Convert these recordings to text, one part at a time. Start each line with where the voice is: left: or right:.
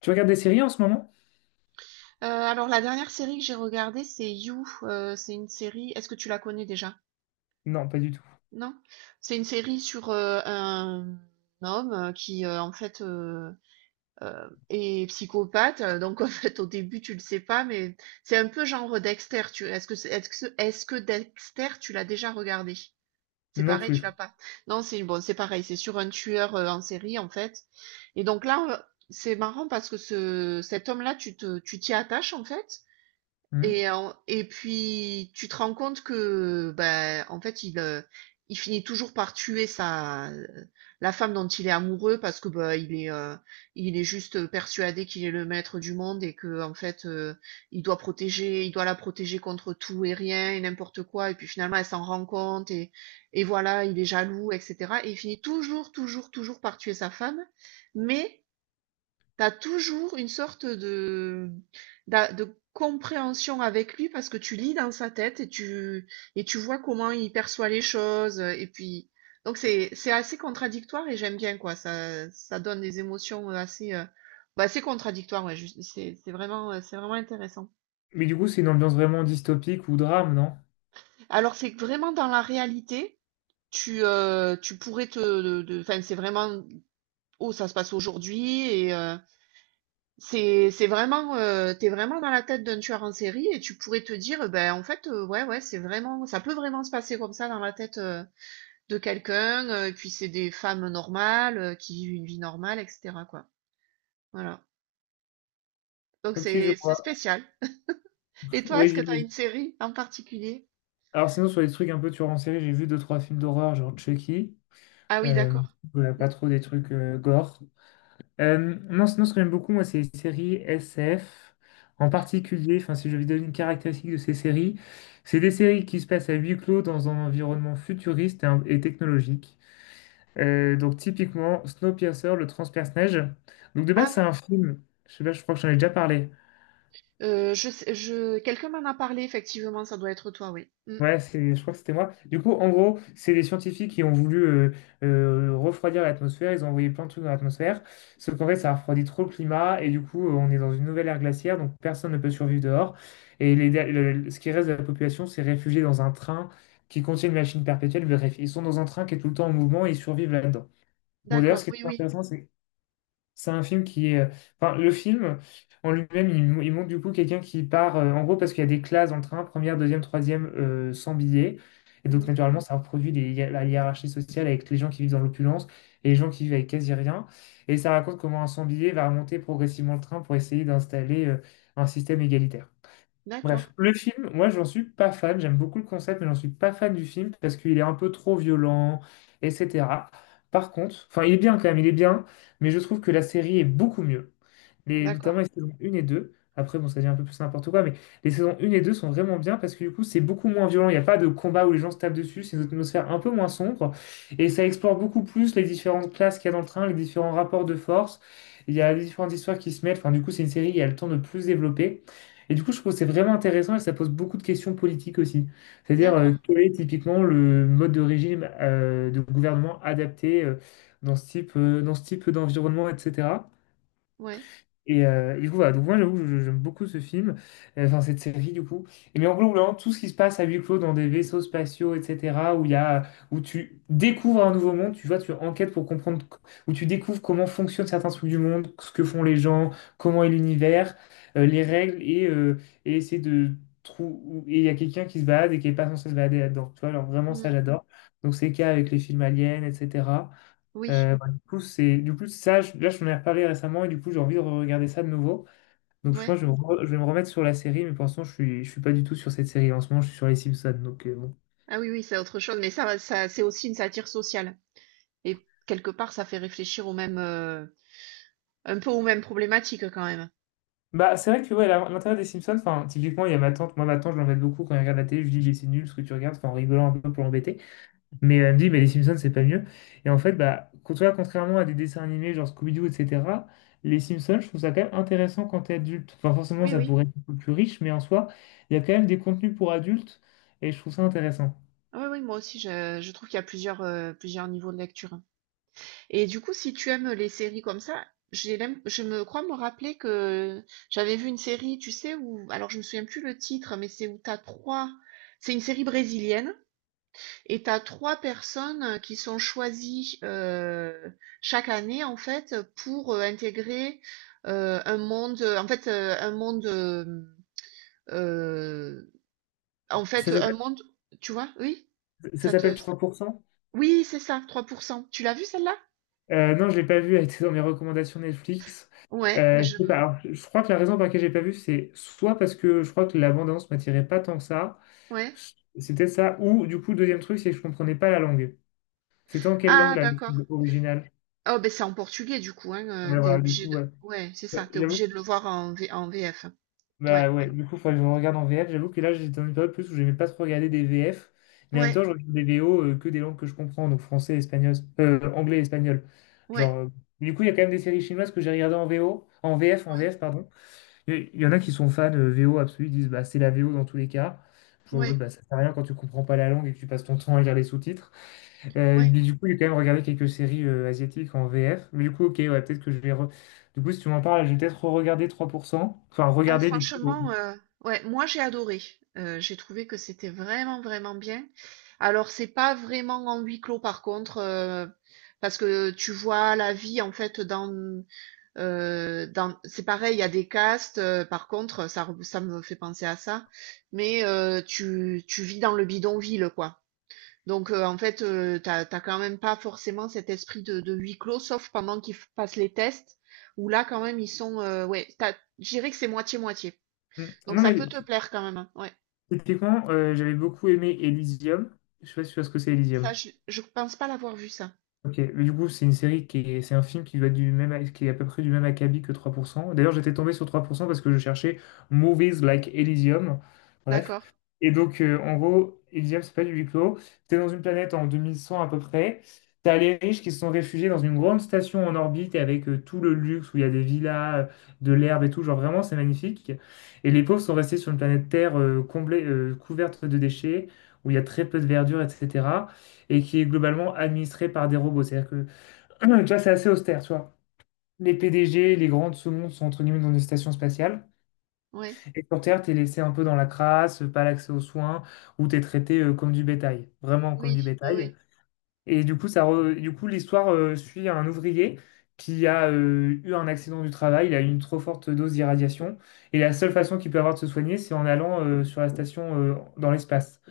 left: Tu regardes des séries en ce moment?
right: Alors la dernière série que j'ai regardée, c'est You. C'est une série. Est-ce que tu la connais déjà?
left: Non, pas du tout.
right: Non? C'est une série sur un homme qui en fait est psychopathe. Donc en fait au début tu le sais pas, mais c'est un peu genre Dexter. Tu... Est-ce que Dexter tu l'as déjà regardé? C'est
left: Non
right: pareil, tu
left: plus.
right: l'as pas. Non, c'est bon, c'est pareil. C'est sur un tueur en série en fait. Et donc là, on- c'est marrant parce que ce cet homme-là, tu t'y attaches en fait.
left: Hmm.
right: Et puis tu te rends compte que, ben, en fait, il finit toujours par tuer sa la femme dont il est amoureux parce que, il est juste persuadé qu'il est le maître du monde et que en fait, il doit la protéger contre tout et rien et n'importe quoi et puis finalement, elle s'en rend compte et voilà, il est jaloux et cetera et il finit toujours, toujours, toujours par tuer sa femme mais T'as toujours une sorte de compréhension avec lui parce que tu lis dans sa tête et tu vois comment il perçoit les choses. Et puis, c'est assez contradictoire et j'aime bien quoi. Ça donne des émotions assez, assez contradictoires. C'est vraiment, c'est vraiment intéressant.
left: Mais du coup, c'est une ambiance vraiment dystopique ou drame, non?
right: Alors c'est que vraiment dans la réalité. Tu, tu pourrais te, de- Enfin, c'est vraiment, oh, ça se passe aujourd'hui c'est vraiment, tu vraiment dans la tête d'un tueur en série et tu pourrais te dire, ben, en fait, ouais, ouais, c'est vraiment ça peut vraiment se passer comme ça dans la tête, de quelqu'un, et puis c'est des femmes normales, qui vivent une vie normale et cetera, quoi. Voilà. Donc
left: Ok, je
right: c'est
left: vois.
right: spécial. Et toi,
left: Oui,
right: est-ce que tu as
left: j'imagine.
right: une série en particulier?
left: Alors sinon, sur les trucs un peu tueurs en série, j'ai vu deux, trois films d'horreur, genre Chucky.
right: Ah oui,
left: Euh,
right: d'accord.
left: voilà,
right: Mmh.
left: pas trop des trucs gore. Non, sinon, ce que j'aime beaucoup, moi, c'est les séries SF. En particulier, enfin, si je vais donner une caractéristique de ces séries, c'est des séries qui se passent à huis clos dans un environnement futuriste et technologique. Donc typiquement Snowpiercer, le transperce-neige. Donc de base
right: Ah
left: c'est
right: oui,
left: un film, je sais pas, je crois que j'en ai déjà parlé.
right: je quelqu'un m'en a parlé effectivement, ça doit être toi, oui. Mmh.
left: Ouais, c'est, je crois que c'était moi. Du coup, en gros, c'est des scientifiques qui ont voulu refroidir l'atmosphère. Ils ont envoyé plein de trucs dans l'atmosphère. Sauf qu'en fait, ça refroidit trop le climat. Et du coup, on est dans une nouvelle ère glaciaire. Donc, personne ne peut survivre dehors. Et ce qui reste de la population s'est réfugié dans un train qui contient une machine perpétuelle. Bref, ils sont dans un train qui est tout le temps en mouvement et ils survivent là-dedans. Bon, d'ailleurs, ce
right: D'accord,
left: qui est
right: oui,
left: très
right: oui.
left: intéressant, c'est un film qui est... Enfin, le film en lui-même, il montre du coup quelqu'un qui part, en gros, parce qu'il y a des classes dans le train, première, deuxième, troisième, sans billets. Et donc,
right: Mmh.
left: naturellement, ça reproduit la hiérarchie sociale avec les gens qui vivent dans l'opulence et les gens qui vivent avec quasi rien. Et ça raconte comment un sans billet va remonter progressivement le train pour essayer d'installer, un système égalitaire.
right: D'accord,
left: Bref, le film, moi j'en suis pas fan, j'aime beaucoup le concept, mais j'en suis pas fan du film parce qu'il est un peu trop violent, etc. Par contre, enfin il est bien quand même, il est bien, mais je trouve que la série est beaucoup mieux. Les, notamment
right: d'accord,
left: les saisons 1 et 2. Après, bon, ça devient un peu plus n'importe quoi, mais les saisons 1 et 2 sont vraiment bien parce que du coup, c'est beaucoup moins violent. Il n'y a pas de combat où les gens se tapent dessus. C'est une atmosphère un peu moins sombre. Et ça explore beaucoup plus les différentes classes qu'il y a dans le train, les différents rapports de force. Il y a les différentes histoires qui se mêlent. Enfin, du coup, c'est une série qui a le temps de plus développer. Et du coup, je trouve que c'est vraiment intéressant et ça pose beaucoup de questions politiques aussi. C'est-à-dire,
right: d'accord.
left: quel est typiquement le mode de régime de gouvernement adapté dans dans ce type d'environnement, etc.
right: Ouais.
left: Et et du coup, voilà. Donc, moi, j'avoue, j'aime beaucoup ce film, enfin, cette série, du coup. Et mais en gros, vraiment, tout ce qui se passe à huis clos dans des vaisseaux spatiaux, etc., où il y a, où tu découvres un nouveau monde, tu vois, tu enquêtes pour comprendre, où tu découvres comment fonctionnent certains trucs du monde, ce que font les gens, comment est l'univers, les règles, et et essayer de trouver. Et il y a quelqu'un qui se balade et qui n'est pas censé se balader là-dedans. Tu vois, alors vraiment, ça,
right: Mmh.
left: j'adore. Donc, c'est le cas avec les films aliens, etc.
right: Oui.
left: Du coup, ça, là, je m'en ai reparlé récemment et du coup, j'ai envie de regarder ça de nouveau. Donc, je
right: Ouais.
left: pense que je vais me remettre sur la série, mais pour l'instant, je suis pas du tout sur cette série. En ce moment, je suis sur les Simpsons. Donc, bon.
right: Ah oui, oui, c'est autre chose, mais c'est aussi une satire sociale. Et quelque part, ça fait réfléchir au même, un peu aux mêmes problématiques quand même.
left: Bah, c'est vrai que ouais, l'intérêt des Simpsons, enfin, typiquement, il y a ma tante. Moi, ma tante, je l'embête beaucoup quand elle regarde la télé. Je lui dis, mais c'est nul ce que tu regardes, enfin, en rigolant un peu pour l'embêter. Mais elle me dit, mais les Simpsons, c'est pas mieux. Et en fait, tu vois, contrairement à des dessins animés genre Scooby-Doo, etc., les Simpsons, je trouve ça quand même intéressant quand t'es adulte. Enfin, forcément,
right: Oui,
left: ça
right: oui.
left: pourrait être un peu plus riche, mais en soi, il y a quand même des contenus pour adultes et je trouve ça intéressant.
right: Oui, oui, moi aussi, je trouve qu'il y a plusieurs, plusieurs niveaux de lecture. Et du coup, si tu aimes les séries comme ça, je me crois me rappeler que j'avais vu une série, tu sais, où, alors je me souviens plus le titre, mais c'est où t'as trois, c'est une série brésilienne. Et tu as 3 personnes qui sont choisies chaque année en fait pour intégrer un monde, en fait un monde, euh, en fait
left: Ça
right: un
left: s'appelle
right: monde, tu vois, oui,
left: ça
right: ça te,
left: s'appelle 3%?
right: oui c'est ça, trois pour cent Tu l'as vu celle-là?
left: Non, je l'ai pas vu, elle était dans mes recommandations Netflix.
right: Ouais, je,
left: Je sais pas. Alors, je crois que la raison pour laquelle j'ai pas vu, c'est soit parce que je crois que la bande-annonce m'attirait pas tant que ça,
right: ouais.
left: c'était ça, ou du coup, le deuxième truc, c'est que je comprenais pas la langue. C'était en quelle langue
right: Ah
left: la
right: d'accord.
left: version originale?
right: Oh ben c'est en portugais du coup, hein,
left: Ouais,
right: t'es
left: voilà, du
right: obligé
left: coup,
right: de,
left: ouais.
right: ouais c'est ça,
left: Ouais,
right: t'es
left: j'avoue.
right: obligé de le voir en, en VF. Ouais,
left: Bah ouais, du coup, faudrait que je regarde en VF. J'avoue que là, j'étais dans une période plus où j'aimais pas trop regarder des VF, mais en même
right: ouais,
left: temps, je regarde des VO que des langues que je comprends, donc français, espagnol, anglais, espagnol.
right: ouais,
left: Genre, euh, du coup, il y a quand même des séries chinoises que j'ai regardées en
right: ouais,
left: VF, pardon. Y en a qui sont fans VO absolus, ils disent, bah c'est la VO dans tous les cas. Je suis en mode,
right: ouais,
left: bah ça sert à rien quand tu comprends pas la langue et que tu passes ton temps à lire les sous-titres.
right: ouais.
left: Mais du coup, j'ai quand même regardé quelques séries asiatiques en VF. Mais du coup, ok, ouais, peut-être que du coup, si tu m'en parles, je vais peut-être regarder 3% Enfin,
right: Ah,
left: regarder du coup.
right: franchement, ouais, moi j'ai adoré. J'ai trouvé que c'était vraiment, vraiment bien. Alors c'est pas vraiment en huis clos par contre, parce que tu vois la vie en fait dans c'est pareil, il y a des castes, par contre, ça me fait penser à ça, mais tu vis dans le bidonville, quoi. Donc en fait, t'as as quand même pas forcément cet esprit de huis clos, sauf pendant qu'ils f passent les tests, où là quand même ils sont, ouais, tu je dirais que c'est moitié-moitié.
left: euh,
right: Donc
left: Non,
right: ça
left: mais
right: peut te plaire quand même. Hein. Ouais.
left: typiquement, j'avais beaucoup aimé Elysium. Je sais pas si tu vois ce que c'est Elysium.
right: Je pense pas l'avoir vu ça.
left: Ok, mais du coup, c'est une série qui est, c'est un film qui va du même, qui est à peu près du même acabit que 3%. D'ailleurs, j'étais tombé sur 3% parce que je cherchais Movies Like Elysium. Bref.
right: D'accord.
left: Et donc, en gros, Elysium, c'est pas du huis clos. T'es dans une planète en 2100 à peu près. T'as les riches qui se sont réfugiés dans une grande station en orbite et avec tout le luxe où il y a des villas, de l'herbe et tout. Genre, vraiment, c'est magnifique. Et les pauvres sont restés sur une planète Terre couverte de déchets, où il y a très peu de verdure, etc et qui est globalement administré par des robots. C'est-à-dire que, tu vois, c'est assez austère, tu vois. Les PDG, les grands de ce monde sont entre guillemets dans des stations spatiales.
right: Ouais.
left: Et sur Terre, t'es laissé un peu dans la crasse, pas l'accès aux soins, où t'es traité comme du bétail, vraiment comme du
right: Oui, oui, oui.
left: bétail. Et du coup, l'histoire suit un ouvrier qui a eu un accident du travail, il a eu une trop forte dose d'irradiation. Et la seule façon qu'il peut avoir de se soigner, c'est en allant sur la station dans l'espace.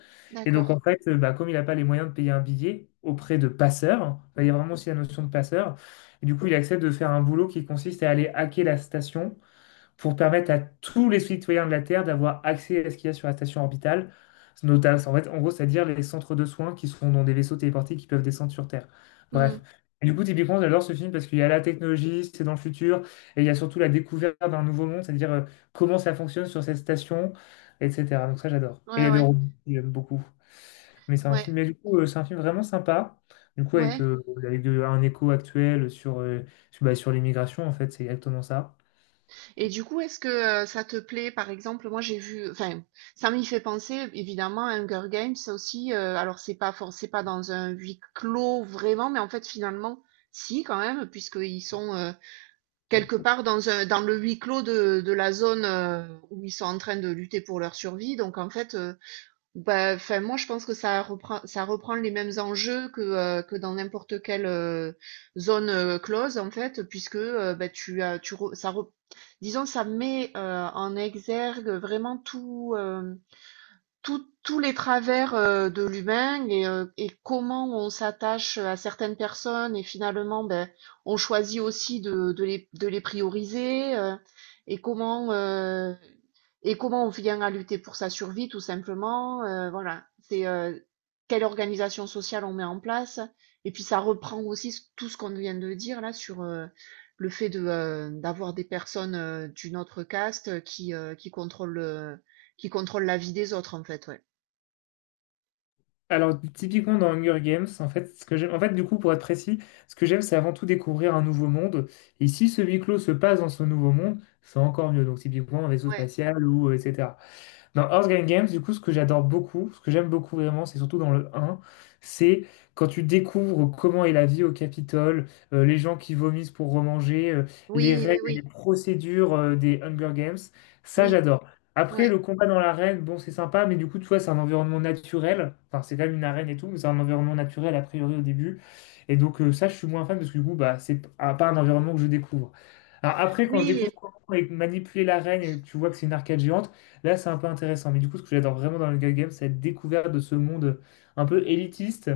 left: Et donc,
right: D'accord.
left: en fait, comme il n'a pas les moyens de payer un billet auprès de passeurs, bah, il y a vraiment aussi la notion de passeur, et du coup, il accepte de faire un boulot qui consiste à aller hacker la station pour permettre à tous les citoyens de la Terre d'avoir accès à ce qu'il y a sur la station orbitale. Notamment, en fait, en gros, c'est-à-dire les centres de soins qui sont dans des vaisseaux téléportés qui peuvent descendre sur Terre.
right: Mhm.
left: Bref. Et du coup, typiquement, j'adore ce film parce qu'il y a la technologie, c'est dans le futur, et il y a surtout la découverte d'un nouveau monde, c'est-à-dire comment ça fonctionne sur cette station, etc. Donc ça, j'adore. Et il y
right: Ouais,
left: a des
right: ouais,
left: robots que j'aime beaucoup. Mais
right: ouais,
left: c'est un film vraiment sympa. Du coup, avec,
right: ouais.
left: euh, avec de- un écho actuel sur, sur l'immigration, en fait, c'est exactement ça.
right: Et du coup, est-ce que ça te plaît, par exemple, moi j'ai vu, enfin, ça m'y fait penser évidemment à Hunger Games ça aussi. C'est pas dans un huis clos vraiment, mais en fait finalement, si quand même, puisqu'ils sont quelque part dans le huis clos de la zone où ils sont en train de lutter pour leur survie. Donc en fait. Bah, enfin, moi, je pense que ça reprend les mêmes enjeux que dans n'importe quelle zone close, en fait, puisque bah, tu as, tu re- ça re- disons, ça met en exergue vraiment tout. Tous les travers de l'humain et et comment on s'attache à certaines personnes et finalement ben, on choisit aussi de les prioriser et comment on vient à lutter pour sa survie tout simplement voilà c'est quelle organisation sociale on met en place et puis ça reprend aussi tout ce qu'on vient de dire là sur le fait de d'avoir des personnes d'une autre caste qui contrôlent qui contrôle la vie des autres, en fait, ouais.
left: Alors, typiquement dans Hunger Games, en fait, du coup, pour être précis, ce que j'aime, c'est avant tout découvrir un nouveau monde. Et si ce huis clos se passe dans ce nouveau monde, c'est encore mieux. Donc, typiquement, un vaisseau
right: Ouais.
left: spatial ou etc. Dans Earthgang Games, du coup, ce que j'aime beaucoup vraiment, c'est surtout dans le un, c'est quand tu découvres comment est la vie au Capitole, les gens qui vomissent pour remanger, les
right: Oui, oui,
left: règles et les
right: oui.
left: procédures des Hunger Games. Ça,
right: Oui,
left: j'adore. Après,
right: ouais.
left: le combat dans l'arène, bon, c'est sympa, mais du coup, tu vois, c'est un environnement naturel. Enfin, c'est quand même une arène et tout, mais c'est un environnement naturel, a priori, au début. Et donc, ça, je suis moins fan parce que du coup, pas un environnement que je découvre. Alors, après, quand je
right: Oui
left: découvre
right: et
left: comment manipuler l'arène et que tu vois que c'est une arcade géante, là, c'est un peu intéressant. Mais du coup, ce que j'adore vraiment dans le Hunger Games, c'est la découverte de ce monde un peu élitiste,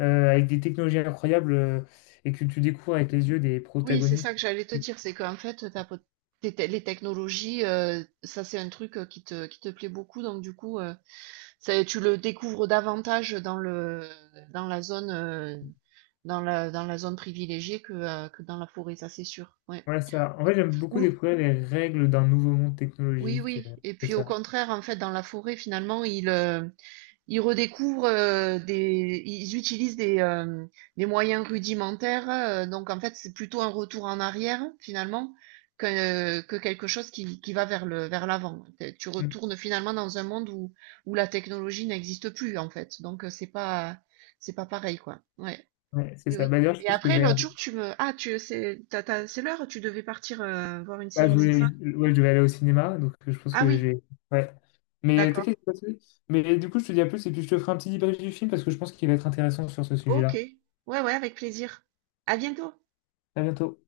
left: avec des technologies incroyables, et que tu découvres avec les yeux des
right: oui, c'est
left: protagonistes.
right: ça que j'allais te
left: Et-
right: dire, c'est qu'en fait, t'as pot tes te les technologies, ça, c'est un truc, qui te plaît beaucoup donc du coup, c'est tu le découvres davantage dans la zone, dans la zone privilégiée que dans la forêt, ça, c'est sûr, ouais.
left: Ouais, ça. En fait, j'aime beaucoup
right: Ou
left: découvrir les règles d'un nouveau monde
right: oui,
left: technologique.
right: oui et
left: C'est
right: puis au
left: ça.
right: contraire, en fait, dans la forêt, finalement, Ils redécouvrent ils utilisent des moyens rudimentaires. Donc en fait, c'est plutôt un retour en arrière finalement que quelque chose qui va vers le, vers l'avant. Tu
left: Mm.
right: retournes finalement dans un monde où la technologie n'existe plus en fait. C'est pas pareil quoi. Ouais,
left: Ouais, c'est
right: oui,
left: ça.
right: oui.
left: Bah, d'ailleurs, je
right: Et
left: pense que je
right: après
left: vais...
right: l'autre jour, tu me, ah tu, c'est, t'as- t'as- c'est l'heure, tu devais partir voir une
left: ah,
right: série, c'est ça?
left: ouais, je vais aller au cinéma, donc je pense
right: Ah
left: que
right: oui,
left: j'ai... Ouais. Mais
right: d'accord.
left: t'inquiète, c'est pas de souci. Mais du coup, je te dis à plus, et puis je te ferai un petit débrief du film, parce que je pense qu'il va être intéressant sur ce
right: Ok.
left: sujet-là.
right: Ouais, ouais, avec plaisir. À bientôt.
left: À bientôt.